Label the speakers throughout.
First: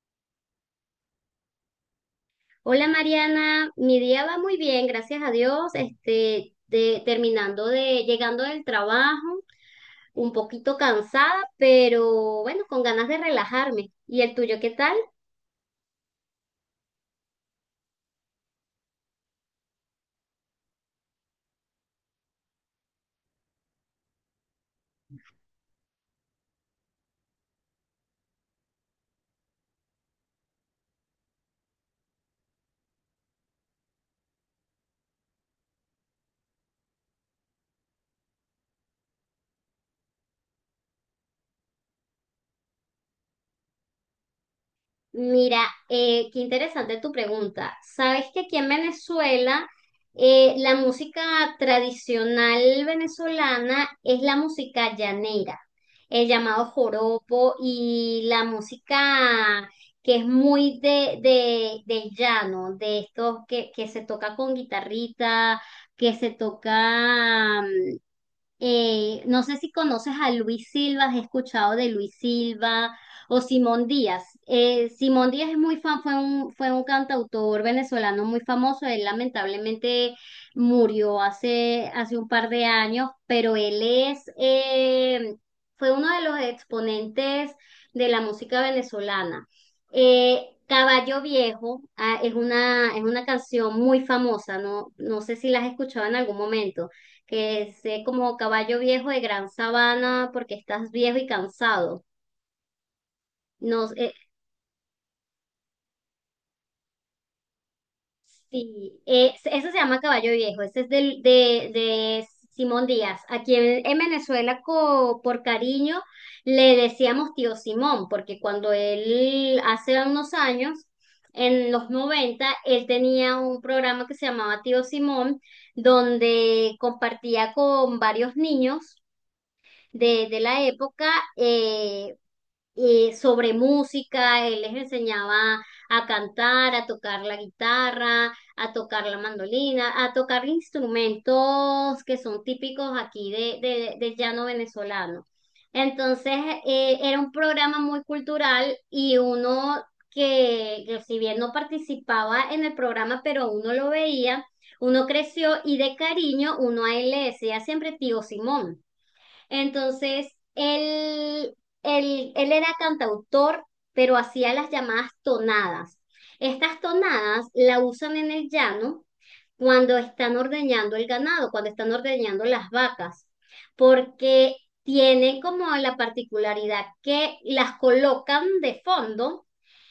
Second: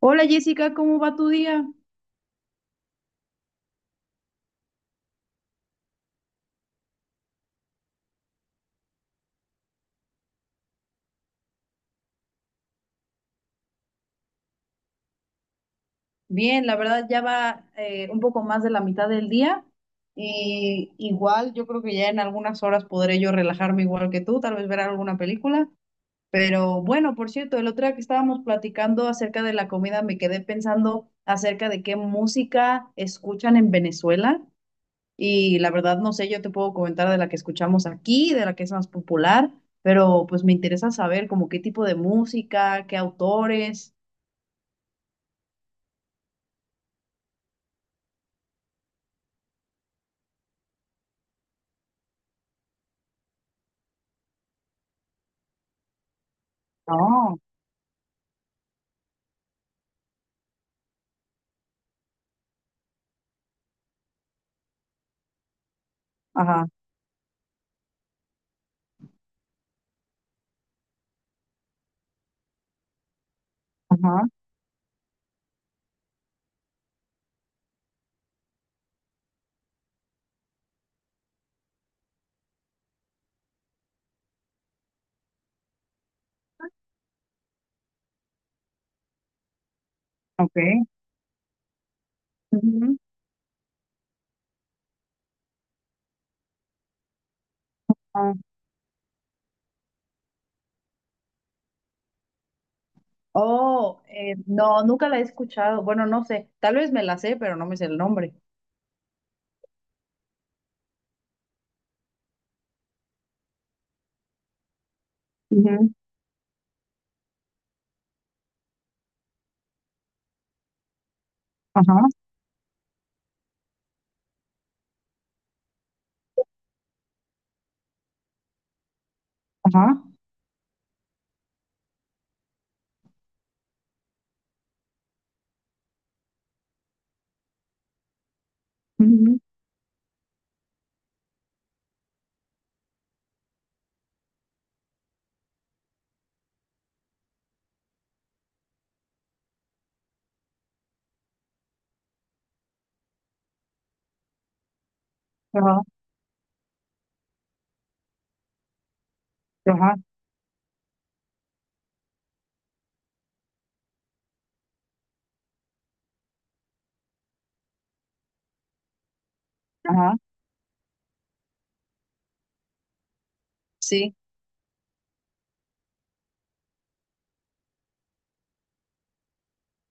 Speaker 1: Hola Jessica, ¿cómo va tu día?
Speaker 2: Hola Mariana, mi día va muy bien, gracias a Dios. Llegando del trabajo, un poquito cansada, pero bueno, con ganas de relajarme. ¿Y el tuyo qué tal?
Speaker 1: Bien, la verdad ya va un poco más de la mitad del día y igual yo creo que ya en algunas horas podré yo relajarme igual que tú, tal vez ver alguna película. Pero bueno, por cierto, el otro día que estábamos platicando acerca de la comida me quedé pensando acerca de qué música escuchan en Venezuela y la verdad no sé, yo te puedo comentar de la que escuchamos aquí, de la que es más popular, pero pues me interesa saber como qué tipo de música, qué autores.
Speaker 2: Mira, qué interesante tu pregunta. Sabes que aquí en Venezuela la música tradicional venezolana es la música llanera, el llamado
Speaker 1: No,
Speaker 2: joropo y la música que es muy del llano, de estos que se toca con guitarrita, que se
Speaker 1: ajá.
Speaker 2: toca no sé si conoces a Luis Silva, has escuchado de Luis Silva o Simón
Speaker 1: Ajá,
Speaker 2: Díaz. Simón Díaz fue un cantautor venezolano muy famoso. Él lamentablemente murió hace un par de años, pero él fue uno de los exponentes de la música venezolana.
Speaker 1: ok.
Speaker 2: Caballo Viejo, es una,
Speaker 1: Ujú.
Speaker 2: es una canción muy famosa, no, no sé si la has escuchado en algún momento que sé
Speaker 1: Ah.
Speaker 2: como caballo viejo de gran sabana porque estás viejo y cansado. No,
Speaker 1: Oh, no, nunca la he escuchado. Bueno, no sé, tal vez me la sé, pero no me sé el nombre.
Speaker 2: sí, ese se llama caballo viejo, ese es de Simón Díaz. Aquí en Venezuela, por
Speaker 1: Ujú.
Speaker 2: cariño, le decíamos tío Simón, porque cuando él, hace unos años, en los
Speaker 1: Ajá,
Speaker 2: noventa él tenía un programa que se llamaba Tío Simón, donde compartía con varios niños
Speaker 1: ajá.
Speaker 2: de la época eh, sobre música, él les enseñaba a cantar, a tocar la guitarra, a tocar la
Speaker 1: Ujú.
Speaker 2: mandolina, a tocar instrumentos que son típicos aquí del llano venezolano. Entonces, era un programa muy cultural y uno que si bien no participaba en el programa, pero uno lo veía, uno creció y
Speaker 1: Ajá,
Speaker 2: de cariño uno a él le decía siempre tío Simón.
Speaker 1: ajá,
Speaker 2: Entonces, él, él era cantautor, pero hacía las llamadas tonadas. Estas tonadas la usan en el llano cuando
Speaker 1: ajá.
Speaker 2: están ordeñando el ganado, cuando están ordeñando las vacas,
Speaker 1: Sí.
Speaker 2: porque tienen como la particularidad que las colocan de fondo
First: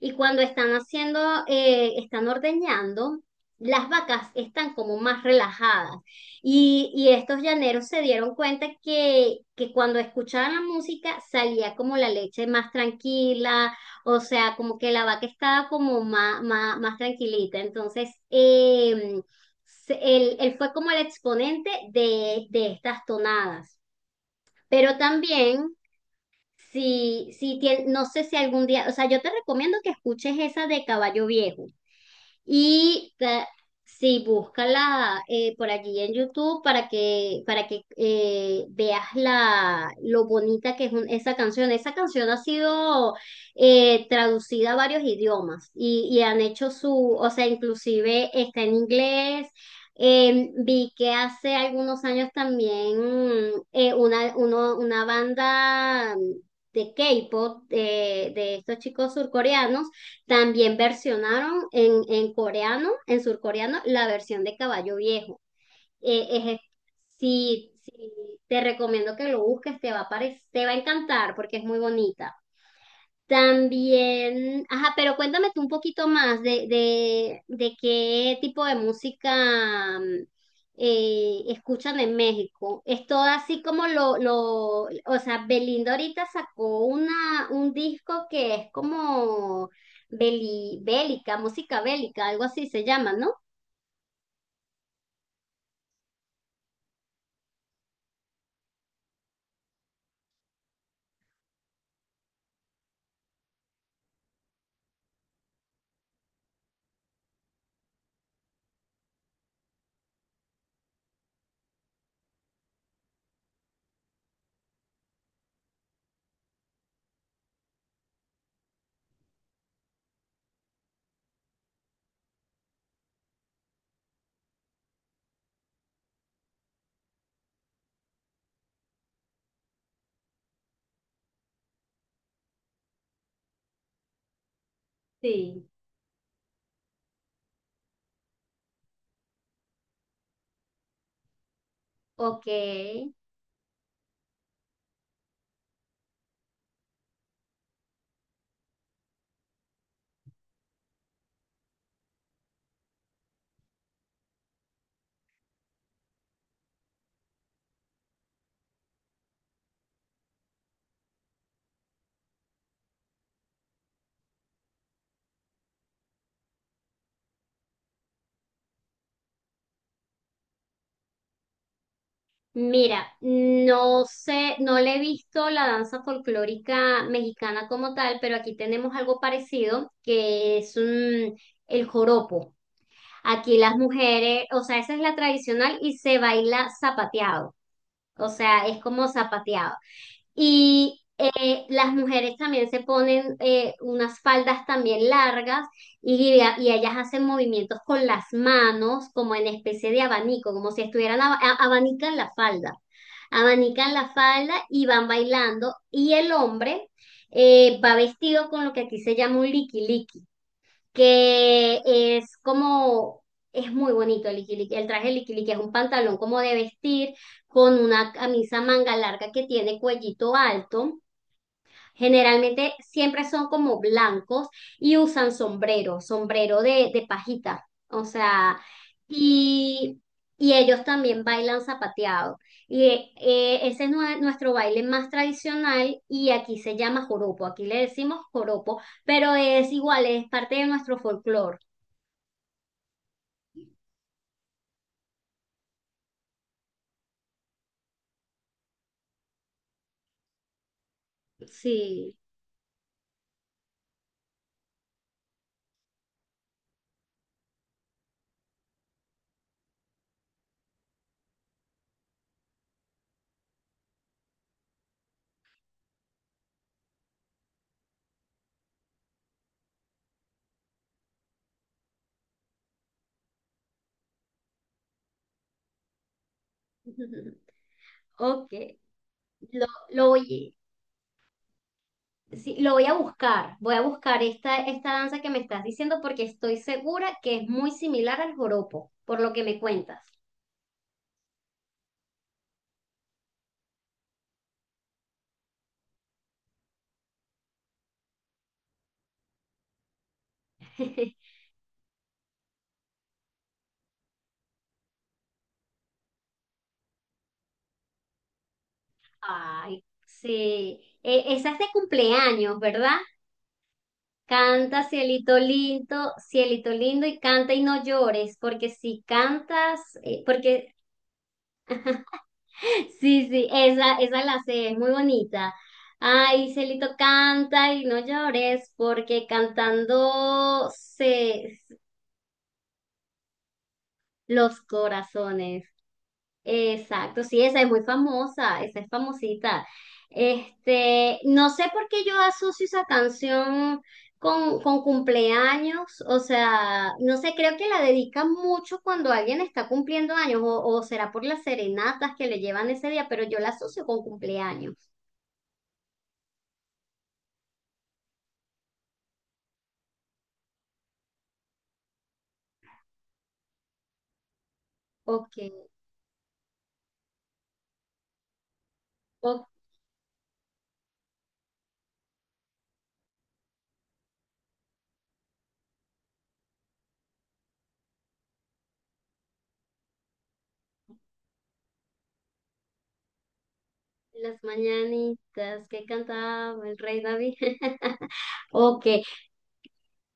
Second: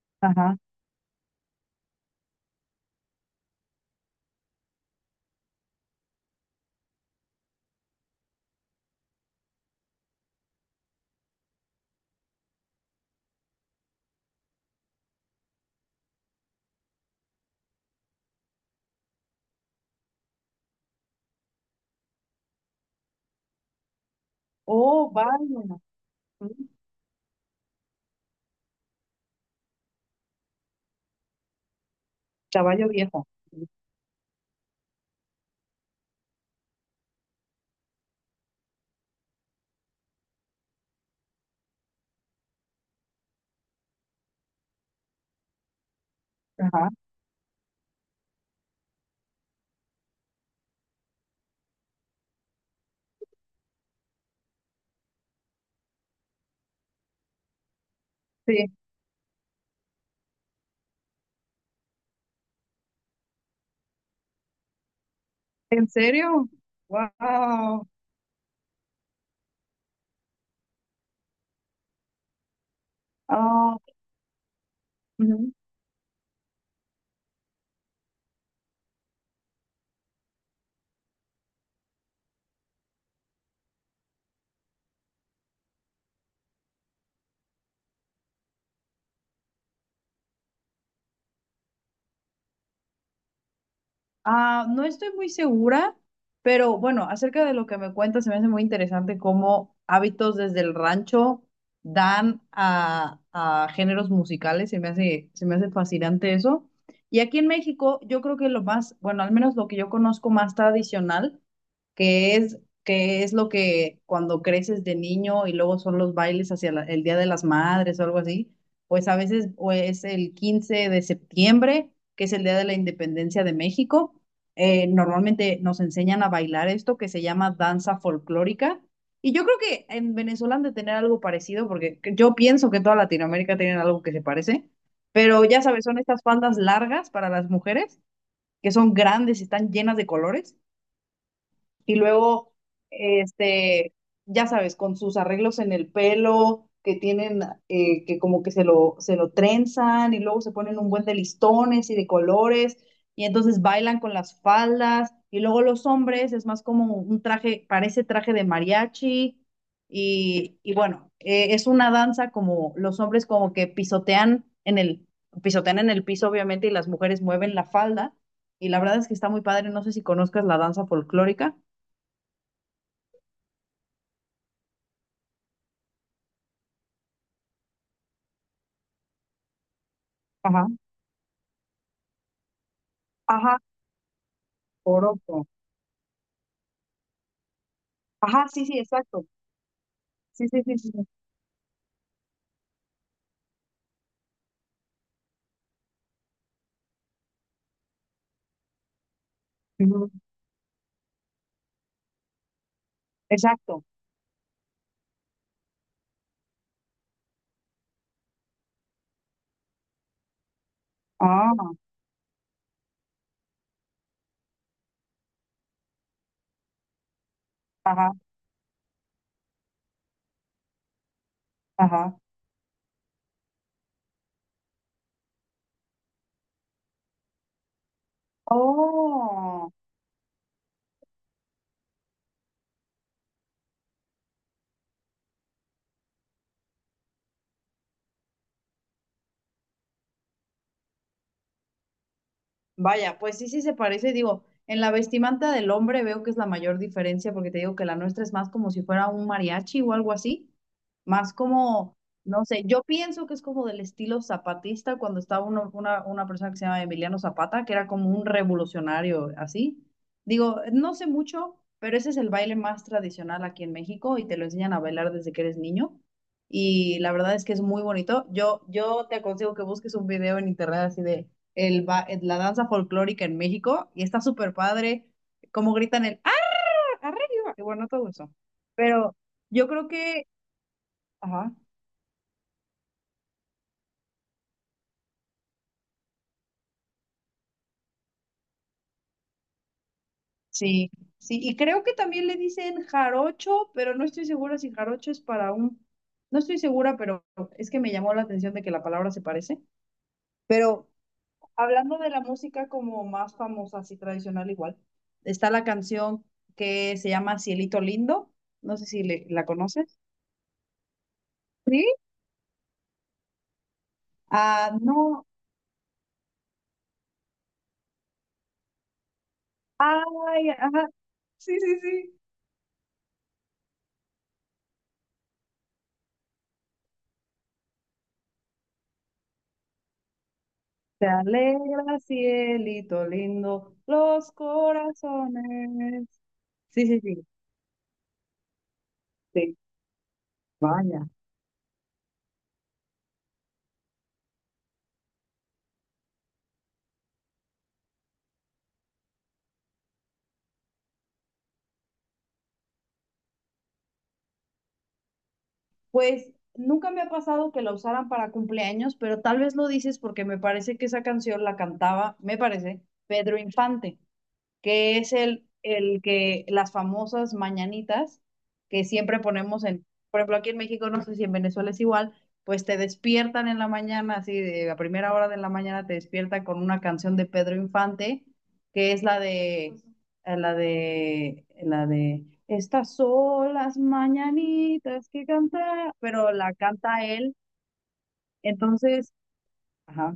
Speaker 2: y cuando
Speaker 1: Ajá.
Speaker 2: están ordeñando, las vacas están como más relajadas. Y estos llaneros se dieron cuenta que cuando escuchaban la música salía como la leche más tranquila, o sea, como que la vaca estaba como más tranquilita. Entonces, él fue como el exponente de estas tonadas. Pero
Speaker 1: Oh,
Speaker 2: también,
Speaker 1: vaya. Ujú.
Speaker 2: no sé si algún día, o sea, yo te recomiendo que escuches esa de Caballo Viejo.
Speaker 1: Caballo
Speaker 2: Y
Speaker 1: viejo.
Speaker 2: sí, búscala por allí en YouTube para que, veas lo bonita que es esa canción. Esa canción ha sido traducida a varios idiomas y
Speaker 1: Ajá.
Speaker 2: o sea, inclusive está en inglés. Vi que hace algunos años también una banda de K-pop, de
Speaker 1: Sí.
Speaker 2: estos chicos surcoreanos, también versionaron en coreano, en surcoreano, la versión de Caballo Viejo.
Speaker 1: ¿En
Speaker 2: Eh,
Speaker 1: serio?
Speaker 2: es- sí,
Speaker 1: Wow.
Speaker 2: sí, te recomiendo que lo busques, te va a encantar porque es muy bonita.
Speaker 1: Ah.
Speaker 2: También, ajá, pero cuéntame tú un poquito más de qué tipo de música escuchan en México. Es todo así como o sea, Belinda ahorita sacó un disco que es como bélica, música bélica, algo así se llama, ¿no?
Speaker 1: Ah, no estoy muy segura, pero bueno, acerca de lo que me cuentas, se me hace muy interesante cómo hábitos desde el rancho dan a géneros musicales, se me hace fascinante eso. Y aquí en México, yo creo que lo más, bueno, al menos lo que yo conozco más tradicional, que es lo que cuando creces de niño y luego son los bailes hacia el Día de las Madres o algo así, pues a veces o es el 15 de septiembre, que es el Día de la Independencia de México. Normalmente nos enseñan a bailar esto que se llama danza folclórica. Y yo creo que en Venezuela han de tener algo parecido, porque yo pienso que toda Latinoamérica tiene algo que se parece, pero ya
Speaker 2: Sí.
Speaker 1: sabes, son estas faldas largas para las mujeres, que son grandes y están llenas de colores, y
Speaker 2: Ok,
Speaker 1: luego, este, ya sabes, con sus arreglos en el pelo, que tienen, que como que se lo trenzan y luego se ponen un buen de listones y de colores y entonces bailan con las faldas y luego los hombres es más como un traje, parece traje de mariachi y bueno, es una danza como los hombres como que pisotean en el piso obviamente y las mujeres mueven la falda. Y la verdad es que está muy padre. No sé si conozcas la danza folclórica.
Speaker 2: Mira, no sé, no le he visto la danza folclórica mexicana como tal, pero aquí tenemos algo parecido que
Speaker 1: Ajá,
Speaker 2: es el joropo. Aquí
Speaker 1: ajá.
Speaker 2: las mujeres, o sea, esa es la
Speaker 1: Poroto.
Speaker 2: tradicional y se baila zapateado, o
Speaker 1: Ajá, sí,
Speaker 2: sea,
Speaker 1: sí,
Speaker 2: es como
Speaker 1: exacto.
Speaker 2: zapateado.
Speaker 1: Sí, sí, sí, sí.
Speaker 2: Y
Speaker 1: Sí.
Speaker 2: las mujeres también se ponen unas faldas también largas y, y ellas hacen movimientos con las manos como en especie de
Speaker 1: Ujú.
Speaker 2: abanico, como si estuvieran abanican la falda.
Speaker 1: Exacto.
Speaker 2: Abanican la falda y van bailando y el hombre va vestido con lo que aquí se llama un liquiliqui
Speaker 1: Ah,
Speaker 2: que es como, es muy bonito el liquiliqui, el traje liquiliqui es un pantalón como de vestir con una
Speaker 1: ajá,
Speaker 2: camisa manga larga que tiene cuellito alto.
Speaker 1: ajá.
Speaker 2: Generalmente siempre son como blancos y usan sombrero, sombrero de pajita. O sea,
Speaker 1: Oh.
Speaker 2: y, y ellos también bailan zapateado. Y nuestro baile más tradicional y aquí se llama joropo. Aquí le decimos joropo, pero es igual, es parte de nuestro folclore.
Speaker 1: Vaya, pues sí, sí se parece, digo, en la vestimenta del hombre veo que es la mayor diferencia porque te digo que la nuestra es más como si fuera un mariachi o algo así, más como,
Speaker 2: Sí.
Speaker 1: no sé, yo pienso que es como del estilo zapatista cuando estaba una persona que se llama Emiliano Zapata, que era como un revolucionario así. Digo, no sé mucho, pero ese es el baile más tradicional aquí en México y te lo enseñan a bailar desde que eres niño. Y la verdad es que es muy bonito. Yo te aconsejo que busques un video en internet así de la danza folclórica en México y está súper padre cómo gritan el ¡Ah, arriba! Y bueno, todo eso.
Speaker 2: Ok.
Speaker 1: Pero
Speaker 2: Lo,
Speaker 1: yo creo
Speaker 2: lo
Speaker 1: que,
Speaker 2: voy.
Speaker 1: ajá,
Speaker 2: Sí, lo voy a buscar esta danza que me estás diciendo porque estoy segura que es muy similar al joropo, por lo que me cuentas.
Speaker 1: sí, sí, y creo que también le dicen jarocho, pero no estoy segura si jarocho es para un, no estoy segura, pero es que me llamó la atención de que la palabra se parece. Pero hablando de la música como más famosa, así tradicional igual, está la canción que se llama Cielito Lindo, no sé si la
Speaker 2: Ay,
Speaker 1: conoces.
Speaker 2: sí, esa es de cumpleaños, ¿verdad?
Speaker 1: Ah,
Speaker 2: Canta,
Speaker 1: no.
Speaker 2: cielito lindo y canta y no llores, porque si cantas,
Speaker 1: Ay,
Speaker 2: porque
Speaker 1: ajá. Sí, sí, sí.
Speaker 2: Sí, sí, esa la sé, es muy bonita. Ay, Celito canta y no llores, porque cantando
Speaker 1: Te
Speaker 2: se,
Speaker 1: alegra, cielito lindo, los
Speaker 2: Los corazones.
Speaker 1: corazones. Sí, sí,
Speaker 2: Exacto,
Speaker 1: sí,
Speaker 2: sí, esa es muy famosa, esa es
Speaker 1: sí.
Speaker 2: famosita.
Speaker 1: Vaya.
Speaker 2: No sé por qué yo asocio esa canción con cumpleaños, o sea, no sé, creo que la dedican mucho cuando alguien está cumpliendo años, o será por las serenatas que le llevan ese día, pero yo la asocio con cumpleaños.
Speaker 1: Pues nunca me ha pasado que la usaran para cumpleaños, pero tal vez lo dices porque me parece que esa canción la cantaba, me parece, Pedro Infante. Que es
Speaker 2: Ok,
Speaker 1: el que las famosas mañanitas que siempre
Speaker 2: o
Speaker 1: ponemos en, por ejemplo, aquí en México, no sé si en Venezuela es igual, pues te despiertan en la mañana, así de a primera hora de la mañana te despiertan con una canción de Pedro Infante, que es la de, estas son las
Speaker 2: las
Speaker 1: mañanitas que
Speaker 2: mañanitas que
Speaker 1: canta, pero la
Speaker 2: cantaba el rey
Speaker 1: canta
Speaker 2: David.
Speaker 1: él,
Speaker 2: Ok,
Speaker 1: entonces, ajá,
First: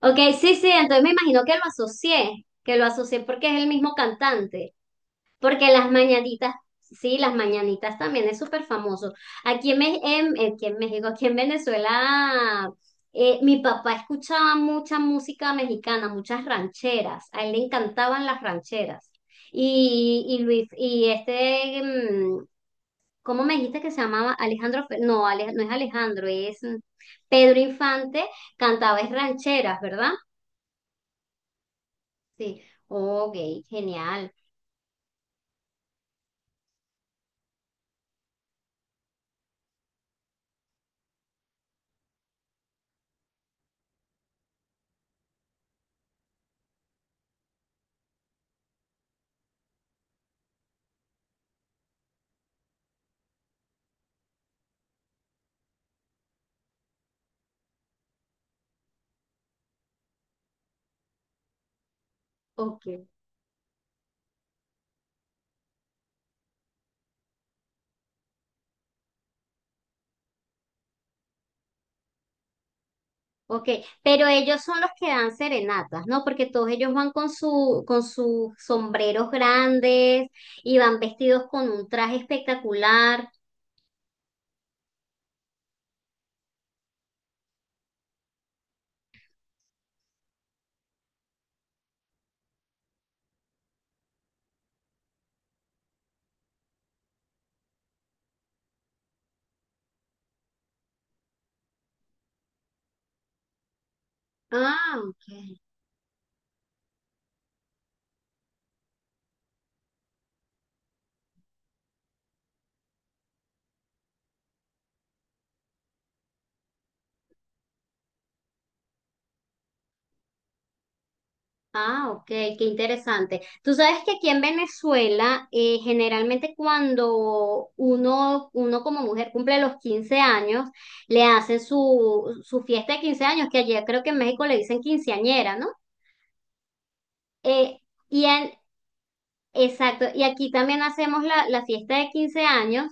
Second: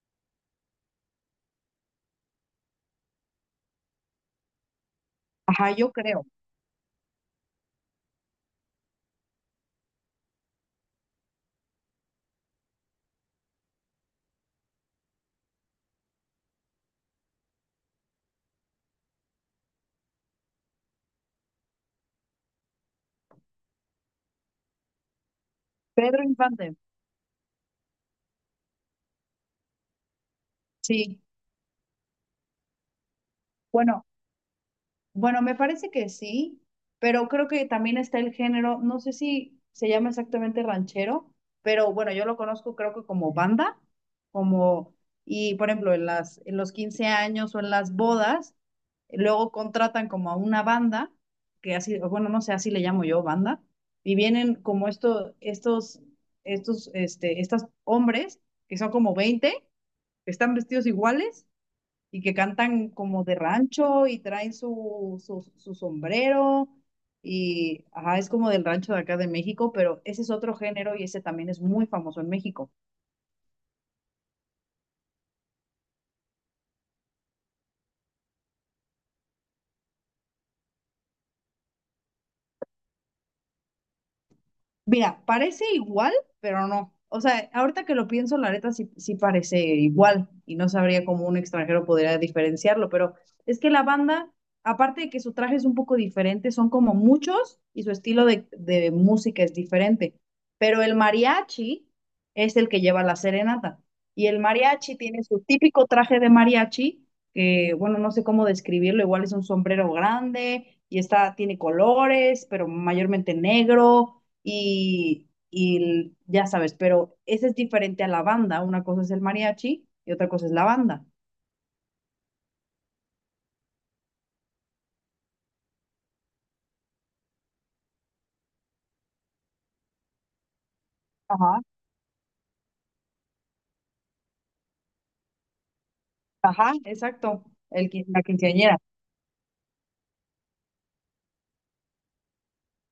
Speaker 2: Ok, sí, sí, entonces me imagino que lo asocié porque es el mismo cantante,
Speaker 1: ajá,
Speaker 2: porque las
Speaker 1: yo creo,
Speaker 2: mañanitas, sí, las mañanitas también es súper famoso. Aquí en México, aquí en Venezuela, mi papá escuchaba mucha música mexicana, muchas rancheras, a él le encantaban las rancheras. Y Luis, ¿cómo me dijiste que se llamaba? Alejandro, no es
Speaker 1: Pedro
Speaker 2: Alejandro, es
Speaker 1: Infante,
Speaker 2: Pedro Infante, cantaba es rancheras, ¿verdad?
Speaker 1: sí,
Speaker 2: Sí, ok,
Speaker 1: bueno.
Speaker 2: genial.
Speaker 1: Bueno, me parece que sí, pero creo que también está el género, no sé si se llama exactamente ranchero, pero bueno, yo lo conozco creo que como banda, como, y por ejemplo, en los 15 años o en las bodas, luego contratan como a una banda, que así, o bueno, no sé, así le llamo yo, banda, y vienen como estos hombres, que son como 20 que están vestidos iguales y que
Speaker 2: Ok,
Speaker 1: cantan como de rancho y traen su sombrero y ajá, es como del rancho de acá de México, pero ese es otro género y ese también es muy famoso en México.
Speaker 2: ok. Pero ellos son los que dan serenatas, ¿no? Porque todos ellos van con su, con sus sombreros grandes y van vestidos con un traje espectacular.
Speaker 1: Mira, parece igual, pero no. O sea, ahorita que lo pienso, la neta sí, sí parece igual y no sabría cómo un extranjero podría diferenciarlo, pero es que la banda, aparte de que su traje es un poco diferente, son como muchos y su estilo de música es diferente. Pero el mariachi es el que lleva la serenata y el
Speaker 2: Ah,
Speaker 1: mariachi tiene
Speaker 2: ok.
Speaker 1: su típico traje de mariachi, que bueno, no sé cómo describirlo, igual es un sombrero grande y está, tiene colores, pero mayormente negro y ya sabes, pero ese es diferente a la banda. Una cosa es el mariachi y otra cosa es la banda.
Speaker 2: Ah, ok, qué interesante. Tú sabes que aquí en Venezuela, generalmente cuando uno como mujer cumple los 15 años, le hacen
Speaker 1: Ajá,
Speaker 2: su fiesta de 15 años, que allá creo que en México le dicen quinceañera, ¿no?
Speaker 1: ajá. Exacto,
Speaker 2: Eh,
Speaker 1: la
Speaker 2: y en,
Speaker 1: quinceañera.
Speaker 2: Exacto, y aquí también hacemos la fiesta de 15 años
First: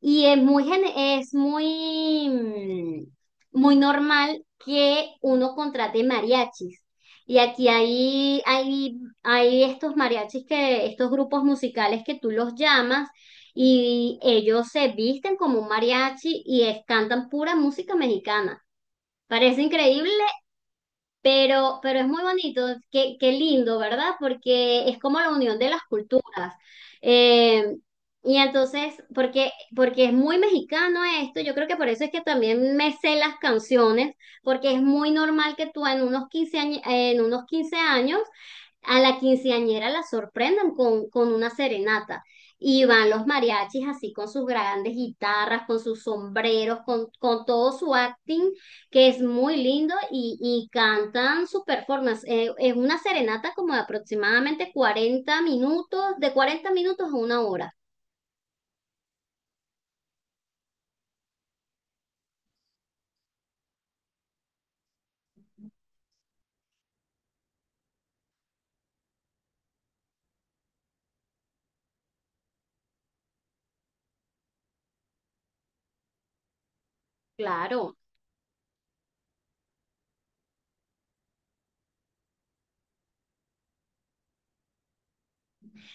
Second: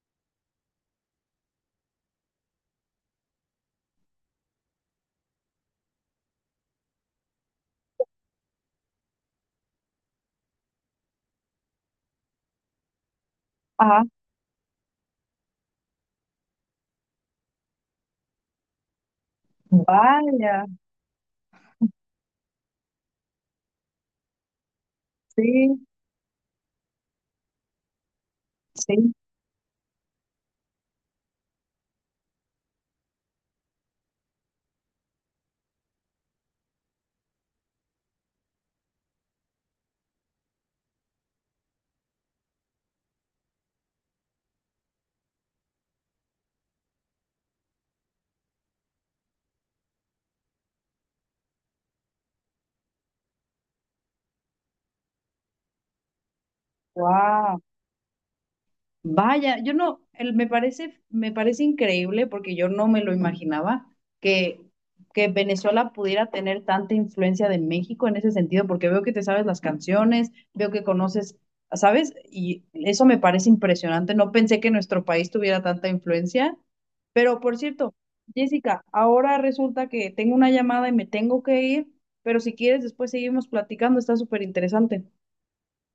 Speaker 2: y es muy, muy normal que uno contrate mariachis. Y aquí hay, hay estos mariachis estos grupos musicales que tú los llamas
Speaker 1: Ajá,
Speaker 2: y ellos se visten como un mariachi y cantan pura música mexicana. Parece increíble
Speaker 1: vaya,
Speaker 2: pero es muy bonito, qué lindo, ¿verdad? Porque es como la unión de las
Speaker 1: sí,
Speaker 2: culturas. Eh, y entonces,
Speaker 1: sí,
Speaker 2: porque es muy mexicano esto, yo creo que por eso es que también me sé las canciones, porque es muy normal que tú en unos quince años a la quinceañera la sorprendan con una serenata. Y van los mariachis así con sus grandes guitarras, con sus sombreros, con, todo su acting, que es muy lindo, y cantan su performance. Es una serenata como de aproximadamente 40 minutos, de 40 minutos a una
Speaker 1: wow.
Speaker 2: hora.
Speaker 1: Vaya, yo no, me parece increíble porque yo no me lo imaginaba que, que, Venezuela pudiera tener tanta influencia de México en ese sentido, porque veo que te sabes las canciones, veo que conoces, ¿sabes? Y eso me parece impresionante. No pensé que nuestro país tuviera tanta influencia. Pero por cierto,
Speaker 2: Claro.
Speaker 1: Jessica, ahora resulta que tengo una llamada y me tengo que ir, pero si quieres después seguimos platicando, está súper interesante.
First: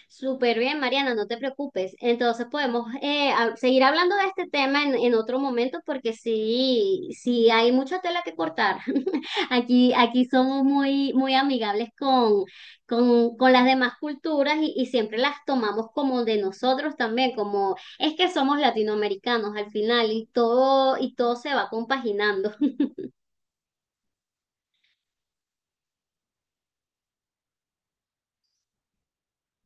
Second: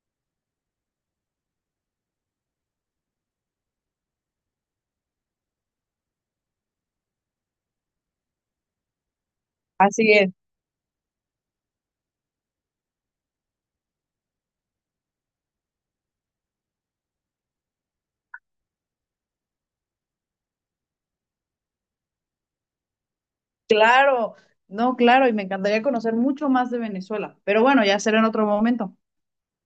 Speaker 2: Súper bien, Mariana, no te preocupes. Entonces podemos seguir hablando de este tema en otro momento porque sí, sí hay mucha tela que cortar. Aquí,
Speaker 1: Así
Speaker 2: aquí
Speaker 1: es.
Speaker 2: somos muy, muy amigables con las demás culturas y siempre las tomamos como de nosotros también, como es que somos latinoamericanos al final y todo se va compaginando.
Speaker 1: Claro, no, claro, y me encantaría conocer mucho más de Venezuela, pero bueno, ya será en otro momento.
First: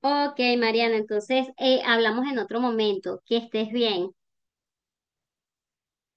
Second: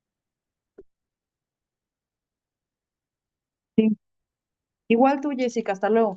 Speaker 2: Ok, Mariana, entonces hablamos en otro momento. Que estés
Speaker 1: Sí.
Speaker 2: bien.
Speaker 1: Igual tú, Jessica, hasta luego.